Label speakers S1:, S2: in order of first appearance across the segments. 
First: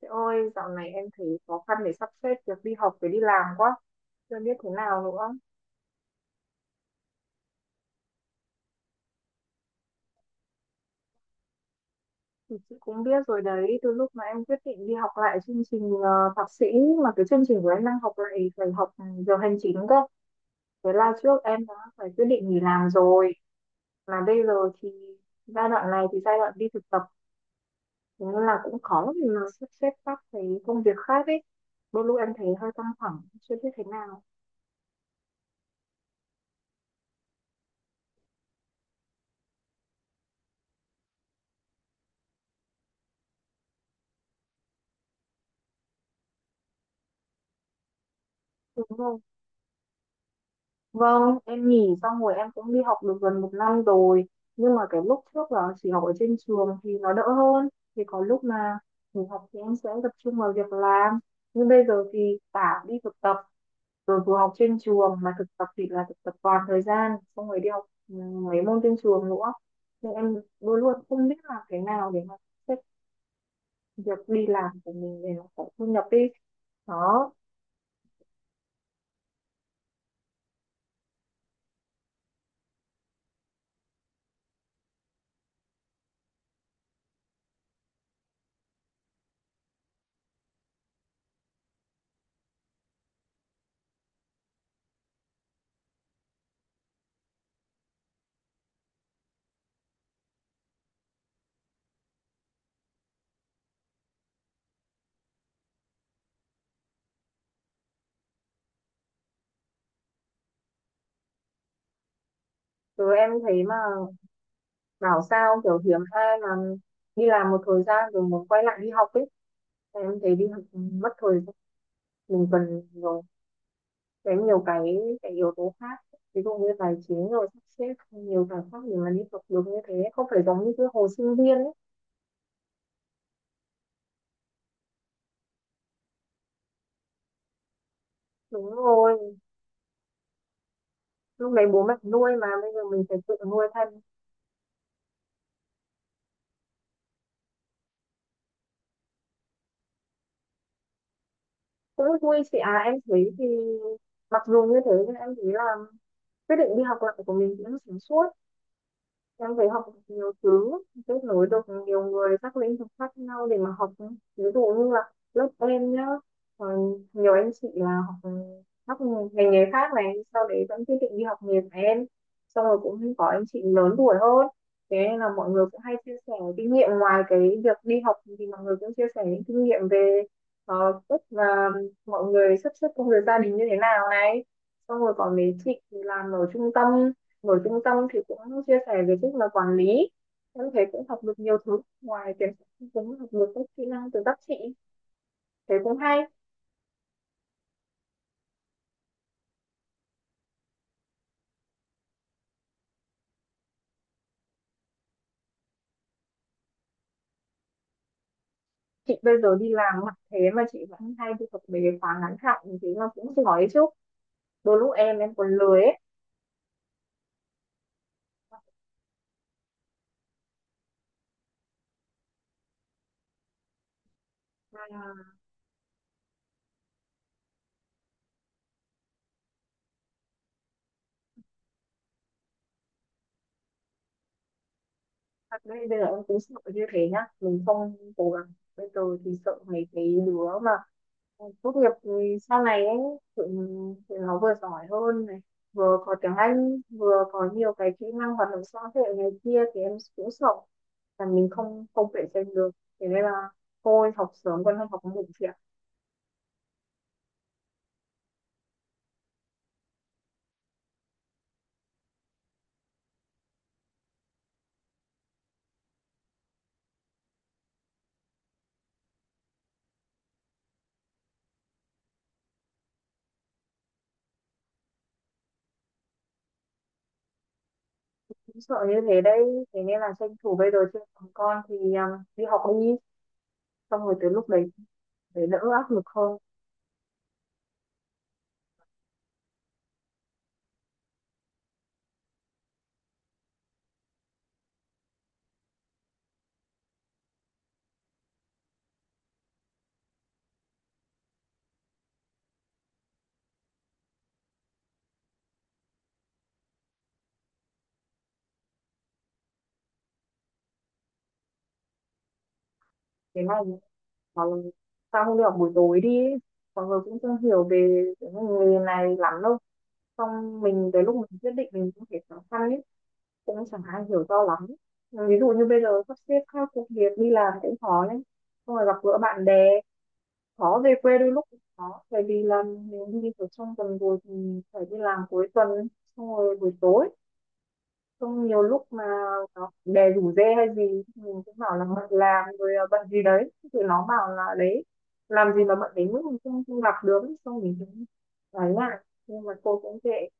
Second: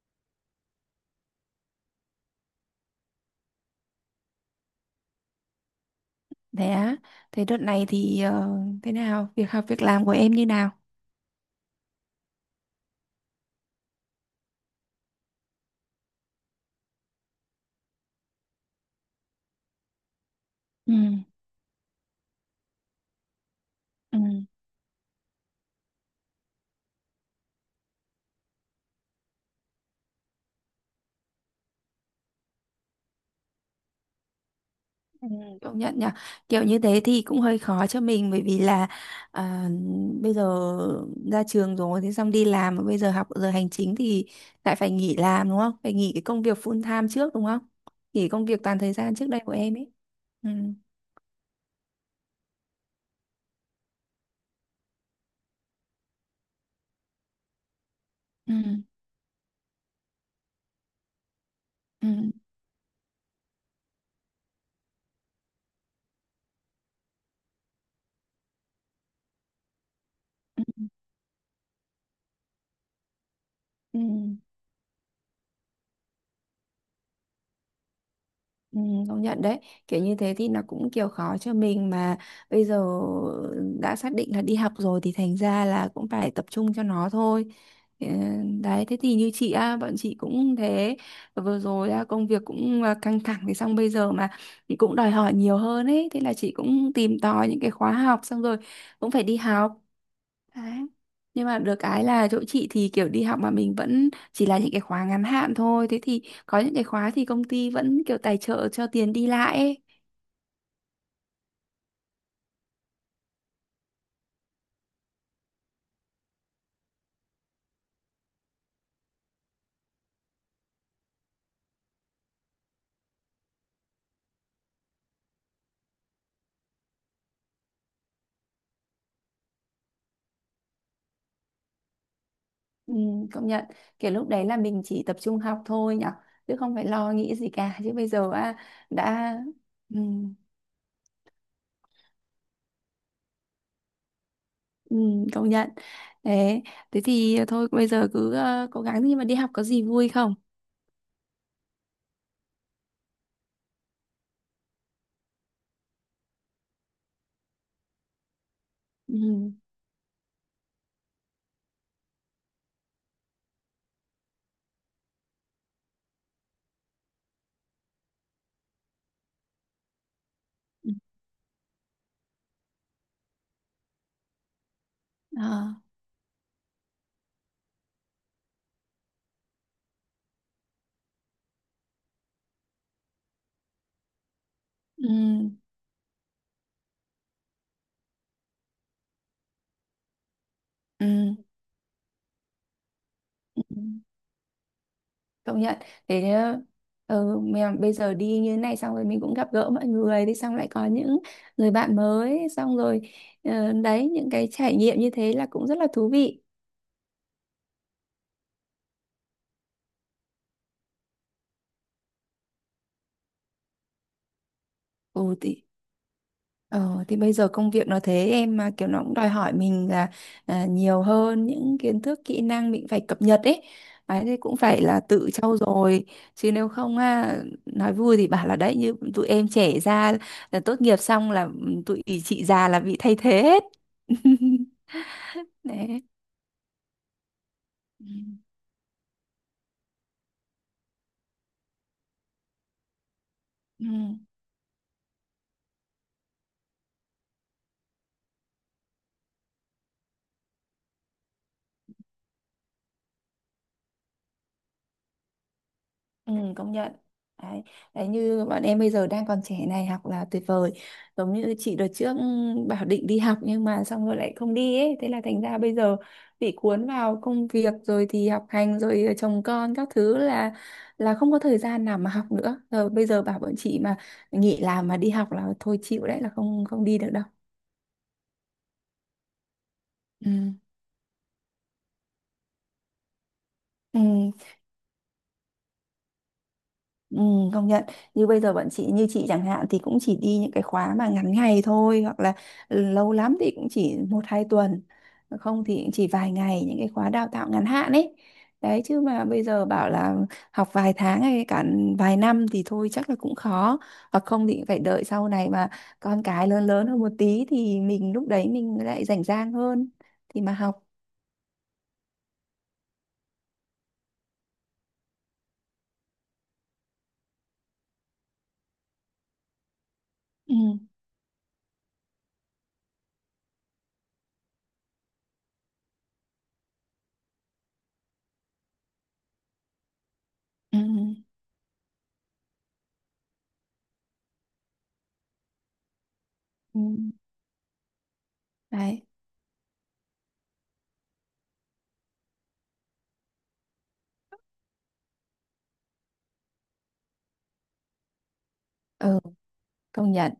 S1: Chị ơi, dạo này em thấy khó khăn để sắp xếp việc đi học với đi làm quá. Chưa biết thế nào nữa.
S2: Thế á, thế đợt này thì thế nào? Việc học việc làm của em như nào?
S1: Thì chị cũng biết rồi đấy, từ lúc mà em quyết định đi học lại chương trình thạc sĩ, mà cái chương trình của em đang học lại phải học giờ hành chính cơ. Thế
S2: Ừ,
S1: là trước em đã phải quyết định nghỉ làm rồi.
S2: ừ,
S1: Mà bây giờ thì giai đoạn này thì giai đoạn đi thực tập, thế nên là cũng khó để mà sắp xếp các cái công việc khác ấy. Đôi lúc em thấy hơi căng thẳng, chưa biết thế nào.
S2: ừ, công nhận nhở. Kiểu như thế thì cũng hơi khó cho mình bởi vì là à, bây giờ ra trường rồi thế xong đi làm mà bây giờ học giờ hành chính thì lại phải nghỉ làm đúng không? Phải nghỉ cái công việc full time trước đúng không? Nghỉ công việc toàn
S1: Đúng
S2: thời gian
S1: rồi.
S2: trước đây của em ấy. Ừ,
S1: Vâng, em nghỉ xong rồi em cũng đi học được gần một năm rồi. Nhưng mà cái lúc trước là chỉ học ở trên trường thì nó đỡ hơn. Thì có lúc
S2: ừ,
S1: mà nghỉ học thì em sẽ tập trung vào việc làm. Nhưng bây giờ
S2: ừ,
S1: thì cả đi thực tập, rồi vừa học trên trường mà thực tập thì là thực tập toàn thời gian, xong rồi đi học mấy môn trên trường nữa. Nên em
S2: ừ,
S1: luôn luôn không biết làm cái nào để mà xếp
S2: ừ.
S1: việc đi làm của mình để nó có thu nhập đi. Đó,
S2: Ừ, công nhận đấy, kiểu như thế thì nó cũng kiểu khó cho mình, mà bây giờ đã xác định là đi học rồi thì thành ra là cũng phải tập trung cho nó thôi. Ừ, đấy thế thì như chị á, bọn chị cũng thế, vừa rồi á, công việc cũng căng thẳng, thì xong bây giờ mà cũng đòi hỏi nhiều hơn ấy, thế là chị cũng tìm tòi những cái khóa học, xong rồi cũng phải đi học. Đấy. Nhưng mà được cái là chỗ chị thì kiểu đi học mà mình vẫn chỉ là những cái khóa ngắn hạn thôi. Thế thì có những cái khóa thì công ty vẫn kiểu tài trợ cho tiền đi lại ấy.
S1: rồi em thấy mà bảo sao kiểu hiếm ai mà đi làm một thời gian rồi muốn quay lại đi học ấy, em thấy đi học mất thời gian. Mình cần nhiều cái yếu tố khác, ví dụ như tài chính rồi sắp xếp nhiều giải pháp để mà đi học được như thế, không phải giống như cái hồi sinh viên ấy.
S2: Ừ, công nhận. Kiểu lúc đấy là mình chỉ tập trung học thôi nhở. Chứ không phải lo nghĩ gì cả. Chứ bây giờ
S1: Đúng rồi,
S2: đã... Ừ,
S1: lúc đấy bố mẹ nuôi mà bây giờ mình phải tự nuôi thân.
S2: ừ, công nhận. Thế, thế thì thôi bây giờ cứ cố gắng, nhưng mà đi học có gì vui không?
S1: Cũng vui chị à, em thấy thì mặc dù như thế nhưng em thấy là quyết định đi học lại của mình cũng sáng suốt.
S2: Ừ.
S1: Em phải học nhiều thứ, kết nối được nhiều người các lĩnh vực khác nhau để mà học. Ví dụ như là lớp em nhá, ờ, nhiều anh chị là học các ngành nghề khác này, sau đấy vẫn
S2: Ừ.
S1: quyết định đi học nghề của em. Xong rồi cũng có anh chị lớn tuổi hơn, thế nên là mọi người
S2: Ờ.
S1: cũng hay chia sẻ kinh nghiệm ngoài cái việc đi học, thì mọi người cũng chia sẻ những kinh nghiệm về cách là mọi người sắp xếp công việc gia đình như thế nào này. Xong
S2: Ừ.
S1: rồi còn mấy chị thì làm ở trung tâm thì cũng chia sẻ về cách mà quản lý. Em thấy cũng
S2: Ừ.
S1: học được nhiều thứ ngoài tiền, cũng học được
S2: Ừ,
S1: các kỹ năng từ các chị,
S2: công
S1: thế
S2: nhận,
S1: cũng hay.
S2: thế nhá. Mà bây giờ đi như thế này, xong rồi mình cũng gặp gỡ mọi người, đi xong lại có những người bạn mới, xong rồi đấy, những cái trải nghiệm như thế là cũng rất là thú vị.
S1: Chị bây giờ đi làm mặc thế mà chị vẫn hay đi học về khóa ngắn hạn, thế là cũng giỏi chứ, đôi lúc em
S2: ừ
S1: còn
S2: thì
S1: lười ấy.
S2: ờ, thì bây giờ công việc nó thế, em mà kiểu nó cũng đòi hỏi mình là nhiều hơn, những kiến thức kỹ năng mình phải cập nhật ấy. Đấy, thì cũng phải là
S1: Mà
S2: tự trau dồi, chứ nếu không nói vui thì bảo là đấy, như tụi em trẻ ra là tốt nghiệp xong là tụi chị già là bị thay thế hết.
S1: thật đấy, bây
S2: Đấy.
S1: giờ em cũng sợ như thế nhá, mình không
S2: Ừ.
S1: cố gắng bây giờ thì sợ mấy cái đứa mà, ừ, tốt nghiệp thì sau này ấy, tự,
S2: Ừ.
S1: tự nó vừa giỏi hơn này, vừa có tiếng Anh, vừa có nhiều cái kỹ năng hoạt động xã hội này kia, thì em cũng sợ là mình không không cạnh tranh được. Thế nên là thôi học sớm còn hơn học muộn chị ạ.
S2: Ừ, công nhận đấy. Đấy như bọn em bây giờ đang còn trẻ này, học là tuyệt vời. Giống như chị đợt trước bảo định đi học, nhưng mà xong rồi lại không đi ấy, thế là thành ra bây giờ bị cuốn vào công việc rồi thì học hành rồi chồng con các thứ, là không có thời gian nào mà học nữa. Rồi bây giờ bảo bọn chị mà nghỉ làm mà đi học là thôi, chịu đấy, là không không đi được đâu.
S1: Cũng sợ như thế đấy, thế nên là tranh
S2: Ừ.
S1: thủ bây giờ chưa còn con thì đi học đi, xong
S2: Ừ.
S1: rồi tới lúc đấy để đỡ áp lực hơn.
S2: Ừ, công nhận. Như bây giờ bọn chị, như chị chẳng hạn, thì cũng chỉ đi những cái khóa mà ngắn ngày thôi, hoặc là lâu lắm thì cũng chỉ một hai tuần, không thì cũng chỉ vài ngày, những cái khóa đào tạo ngắn hạn ấy. Đấy, chứ mà bây giờ bảo là học vài tháng hay cả vài năm thì thôi chắc là cũng khó, hoặc không thì phải đợi sau này mà con cái lớn lớn hơn một tí, thì mình lúc đấy mình lại rảnh rang hơn thì mà học.
S1: Thế này, mà sao không đi học buổi tối đi ấy? Mọi người cũng không hiểu về cái nghề này lắm đâu,
S2: Ừ,
S1: xong mình tới lúc mình quyết định mình cũng thấy khó khăn ấy, cũng chẳng ai hiểu do lắm. Ví dụ như bây giờ sắp xếp các công việc đi làm cũng khó đấy, xong rồi gặp gỡ bạn bè,
S2: ừ,
S1: khó,
S2: ừ.
S1: về quê đôi lúc cũng khó bởi vì là nếu như ở trong tuần rồi thì phải đi làm cuối tuần, xong rồi buổi
S2: Ừ.
S1: tối, xong nhiều lúc mà
S2: Đấy.
S1: nó bè rủ rê hay gì, mình cũng bảo là bận làm rồi, bận gì đấy, thì nó bảo là đấy, làm gì mà bận đến mức mình không không gặp được, xong mình cũng nói lại
S2: Ừ,
S1: nhưng mà cô cũng
S2: công
S1: kệ.
S2: nhận.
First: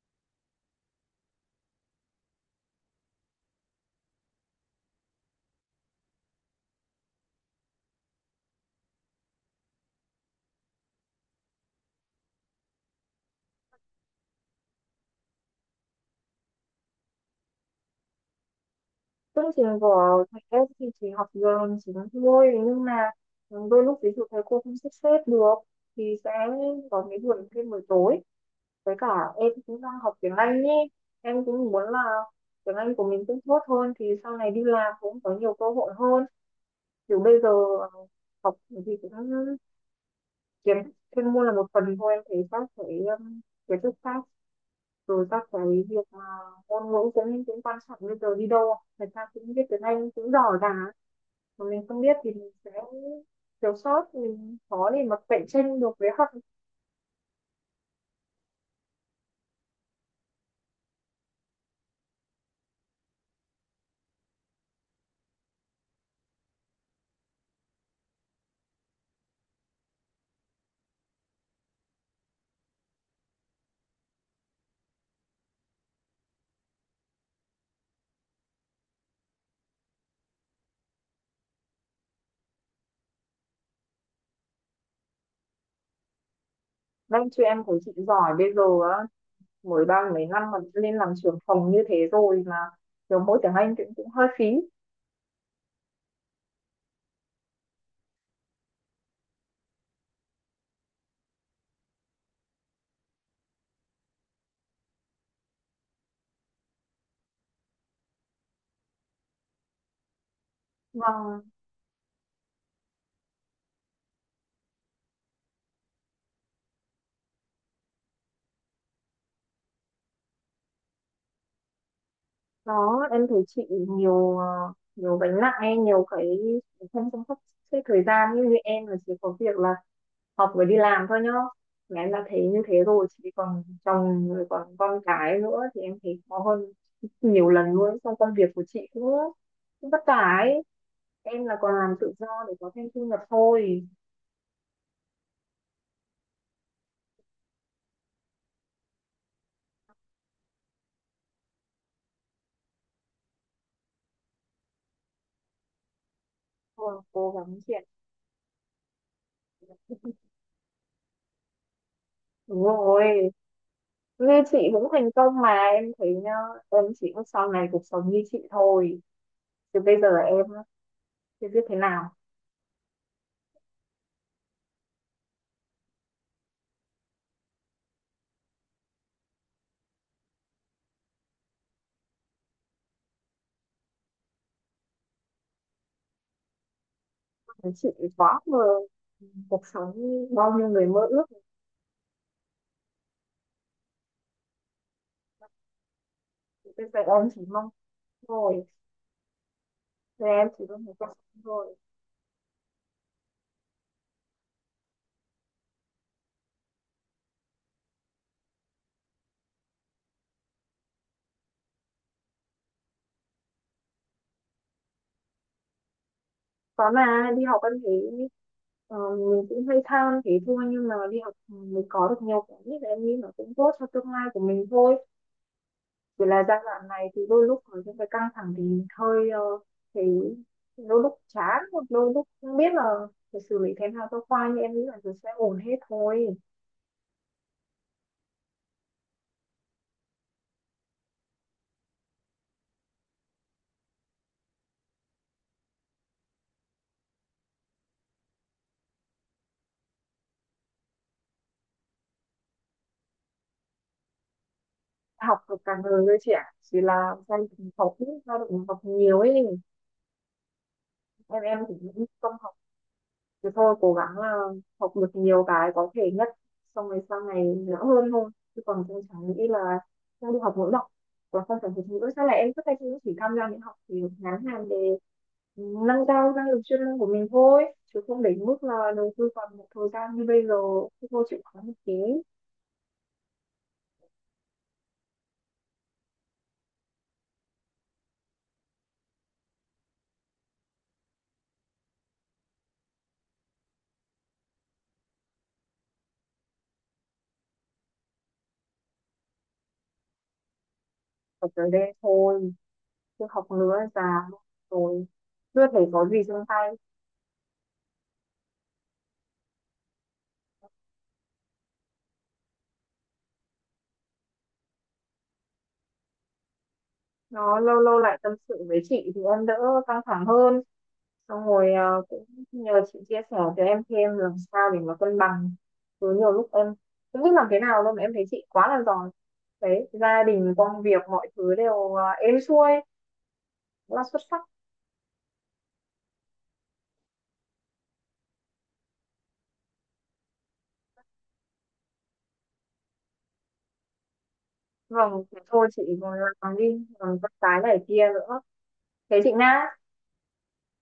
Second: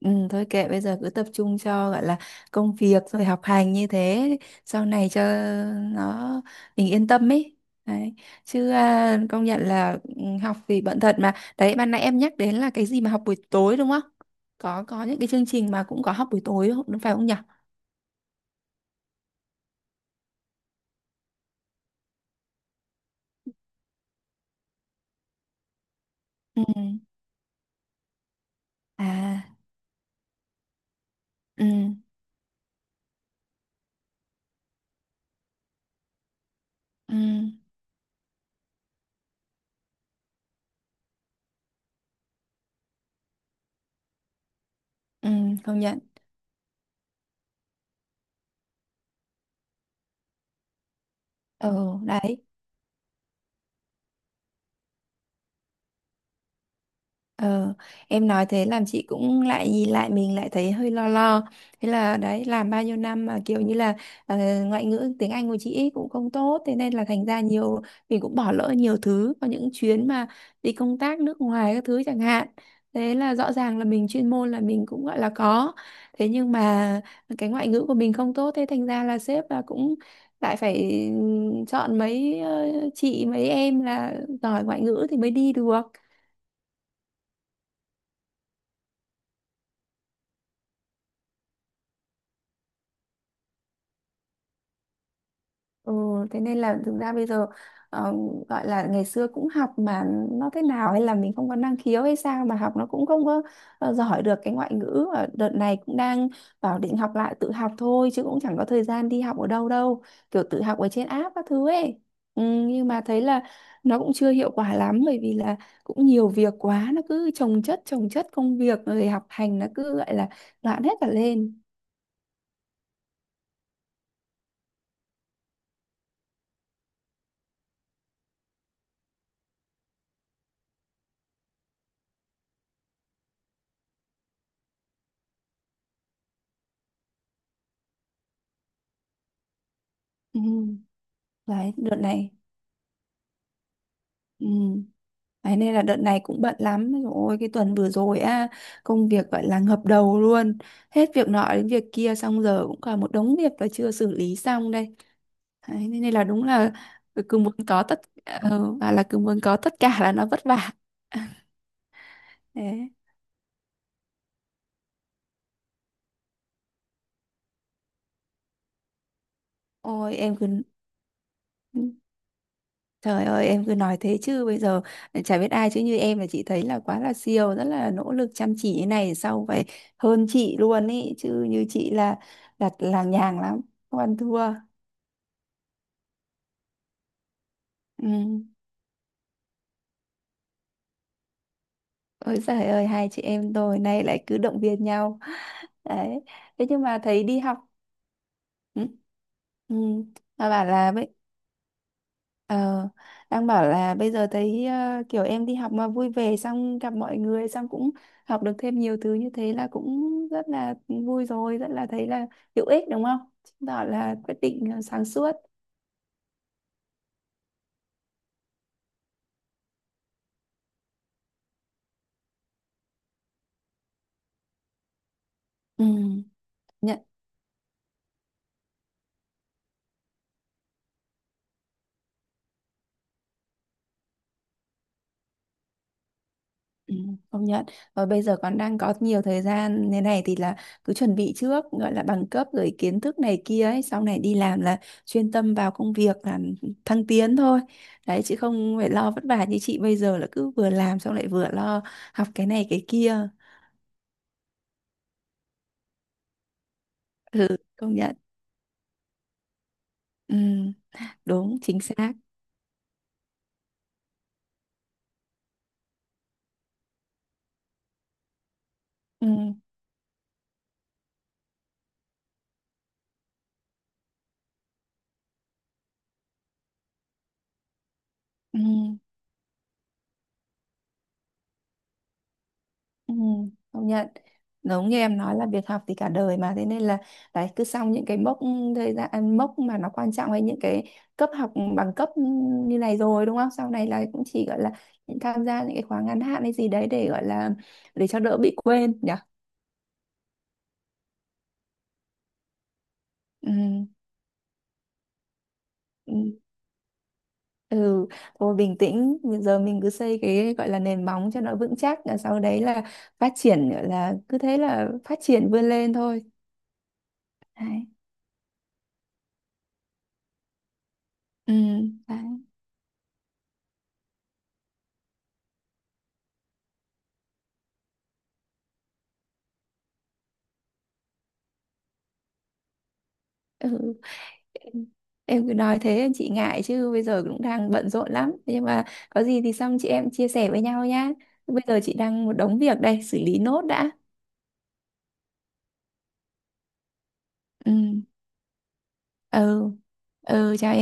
S2: Thôi kệ, bây giờ cứ tập trung cho gọi là công việc rồi học hành như thế, sau này cho nó mình yên tâm ấy. Đấy, chứ công nhận là học thì bận thật, mà đấy ban nãy em nhắc đến là cái gì mà học buổi tối đúng không, có những cái chương trình mà cũng có học buổi tối đúng phải không nhỉ.
S1: Chương trình của thầy em thì chỉ học giờ, chỉ nói thôi, nhưng mà ừ, đôi lúc ví dụ thầy cô không sắp xếp được thì sẽ
S2: Ừ.
S1: có cái buổi thêm buổi tối. Với cả
S2: À.
S1: em cũng đang học tiếng Anh nhé, em
S2: Ừ.
S1: cũng muốn là tiếng Anh của mình cũng tốt hơn thì sau này đi làm cũng có nhiều cơ hội hơn.
S2: Ừ.
S1: Kiểu bây giờ ờ, học thì cũng kiếm, chuyên môn là một phần thôi, em thấy các cái kiến thức khác rồi
S2: Ừ,
S1: các cái
S2: công nhận.
S1: việc mà ngôn ngữ cũng cũng quan trọng, bây giờ đi đâu người ta cũng biết tiếng Anh cũng giỏi cả, mà
S2: Ừ,
S1: mình không biết thì
S2: đấy.
S1: mình sẽ thiếu sót, mình khó để mà cạnh tranh được với học.
S2: Ờ, em nói thế làm chị cũng lại nhìn lại mình, lại thấy hơi lo lo. Thế là đấy, làm bao nhiêu năm mà kiểu như là ờ, ngoại ngữ tiếng Anh của chị ấy cũng không tốt, thế nên là thành ra nhiều mình cũng bỏ lỡ nhiều thứ, có những chuyến mà đi công tác nước ngoài các thứ chẳng hạn. Thế là rõ ràng là mình chuyên môn là mình cũng gọi là có. Thế nhưng mà cái ngoại ngữ của mình không tốt, thế thành ra là sếp là cũng lại phải chọn mấy chị, mấy em là giỏi ngoại ngữ thì mới đi được.
S1: Các chị em của chị giỏi bây giờ á, mới ba mấy năm mà lên làm trưởng phòng như thế rồi mà kiểu mỗi tiếng Anh cũng cũng hơi phí.
S2: Ừ, thế nên là thực ra bây giờ ờ, gọi là ngày xưa cũng học, mà nó thế nào, hay là mình không có năng khiếu hay sao mà học nó cũng không có giỏi được cái ngoại ngữ. Và đợt này cũng đang bảo định học lại, tự học thôi chứ cũng chẳng có thời gian đi học ở đâu đâu, kiểu tự học ở trên app
S1: Và
S2: các thứ ấy. ừ, nhưng mà thấy là nó cũng chưa hiệu quả lắm, bởi vì là cũng nhiều việc quá, nó cứ chồng chất công việc rồi học hành, nó cứ gọi là loạn hết cả lên.
S1: đó em thấy chị nhiều, nhiều gánh nặng ấy, nhiều cái không chăm sóc cái thời gian, như em là chỉ có việc là học với đi làm thôi nhá, mà em đã thấy như thế rồi, chỉ còn chồng rồi còn con cái nữa thì em thấy khó hơn nhiều lần luôn. Trong công việc của chị cũng cũng vất vả
S2: Ừ,
S1: ấy, em là
S2: đấy
S1: còn làm
S2: đợt
S1: tự do
S2: này.
S1: để có thêm thu nhập thôi.
S2: Ừ. Đấy, nên là đợt này cũng bận lắm. Ôi, cái tuần vừa rồi á, công việc gọi là ngập đầu luôn. Hết việc nọ đến việc kia. Xong giờ cũng còn một đống việc là chưa xử lý xong đây. Đấy, Nên nên là đúng là
S1: Thôi cố
S2: Cứ muốn
S1: gắng
S2: có
S1: chuyện,
S2: tất ờ, và là cứ muốn có tất cả là nó vất vả.
S1: đúng
S2: Đấy.
S1: rồi, như chị cũng thành công mà em thấy nhá, em chỉ ước sau này cuộc sống như chị thôi, chứ bây giờ
S2: Ôi em cứ
S1: em á, chưa biết thế nào.
S2: Trời ơi, em cứ nói thế chứ, bây giờ chả biết ai chứ như em là chị thấy là quá là siêu. Rất là nỗ lực chăm chỉ như này, sau phải hơn chị luôn ý. Chứ như chị là đặt làng nhàng lắm, không ăn thua.
S1: Chị
S2: Ừ.
S1: quá mơ, cuộc sống như bao nhiêu người mơ ước.
S2: Ôi giời ơi, hai chị em tôi nay lại cứ động viên nhau. Đấy, thế nhưng
S1: Bây
S2: mà
S1: giờ
S2: thấy
S1: em
S2: đi
S1: chỉ
S2: học.
S1: mong thôi.
S2: Ừ. Ừ.
S1: Rồi em
S2: Nó
S1: chỉ
S2: bảo
S1: có
S2: là
S1: 100
S2: bây
S1: thôi.
S2: ờ, đang bảo là bây giờ thấy kiểu em đi học mà vui vẻ, xong gặp mọi người, xong cũng học được thêm nhiều thứ như thế, là cũng rất là vui rồi, rất là thấy là hữu ích đúng không, chứng tỏ là quyết định sáng suốt.
S1: Có mà đi học em thấy ờ, mình cũng hay tham thế thôi, nhưng mà đi học mình có được nhiều cái nhất, em nghĩ nó cũng tốt cho tương lai của mình thôi. Chỉ là giai đoạn
S2: Ừ.
S1: này thì đôi lúc có những cái căng thẳng thì mình hơi thấy đôi lúc chán, hoặc đôi lúc không biết là phải xử lý thế nào cho khoai, nhưng em nghĩ là rồi sẽ ổn hết thôi.
S2: Ừ, công nhận. Và bây giờ còn đang có nhiều thời gian thế này thì là cứ chuẩn bị trước gọi là bằng cấp rồi kiến thức này kia ấy, sau này đi làm là chuyên tâm vào công việc làm, thăng tiến thôi. Đấy, chứ không phải lo vất vả như chị bây giờ là cứ vừa làm xong lại vừa lo học cái này cái kia.
S1: Học được cả người với trẻ, chỉ là gia
S2: Ừ,
S1: đình học
S2: công
S1: ít,
S2: nhận.
S1: gia đình học nhiều ấy.
S2: Ừ,
S1: Em
S2: đúng
S1: em thì
S2: chính
S1: những
S2: xác.
S1: công thì thôi cố gắng là học được nhiều cái có thể nhất, xong rồi sau này dễ hơn thôi, chứ còn tôi chẳng
S2: Ừ,
S1: nghĩ là không đi học ngữ đâu. Và không phải học ngữ sao lại em cứ tay cũng chỉ tham gia những học thì ngắn hạn để nâng cao năng lực chuyên môn của mình thôi, chứ không đến
S2: ừ.
S1: mức là đầu tư vào một thời gian như bây giờ thì cô chịu khó một tí.
S2: Ừ, công nhận, giống như em nói là việc học thì cả đời, mà thế nên là đấy cứ xong những cái mốc thời gian, mốc mà nó quan trọng hay những cái cấp học bằng cấp như này rồi đúng không, sau này là cũng chỉ gọi là những tham gia những cái khóa ngắn hạn hay gì đấy để gọi là để cho đỡ bị quên nhỉ.
S1: Ở tới đây thôi, chứ học nữa
S2: Ừ,
S1: già rồi chưa thấy có gì
S2: ừ,
S1: trong tay.
S2: ừ. Thôi bình tĩnh, bây giờ mình cứ xây cái gọi là nền móng cho nó vững chắc, rồi sau đấy là phát triển, gọi là cứ thế là phát triển vươn lên thôi.
S1: Nó lâu
S2: Đấy.
S1: lâu lại tâm sự với chị thì em đỡ căng thẳng hơn, xong
S2: Ừ,
S1: rồi
S2: đấy.
S1: cũng nhờ chị chia sẻ cho em thêm làm sao để mà cân bằng. Cứ nhiều lúc em không biết làm thế nào đâu, mà em thấy chị quá là giỏi đấy, gia đình công việc mọi thứ đều êm xuôi,
S2: Ừ.
S1: rất là xuất sắc.
S2: Em cứ nói thế chị ngại, chứ bây giờ cũng đang bận rộn lắm. Thế nhưng mà có gì thì xong chị em chia sẻ với nhau nhá. Bây giờ chị đang một đống việc đây, xử lý nốt đã.
S1: Vâng, thế thôi chị còn làm đi, còn con cái
S2: Ừ,
S1: này kia nữa, thế chị
S2: ừ,
S1: Nga.
S2: ừ, chào.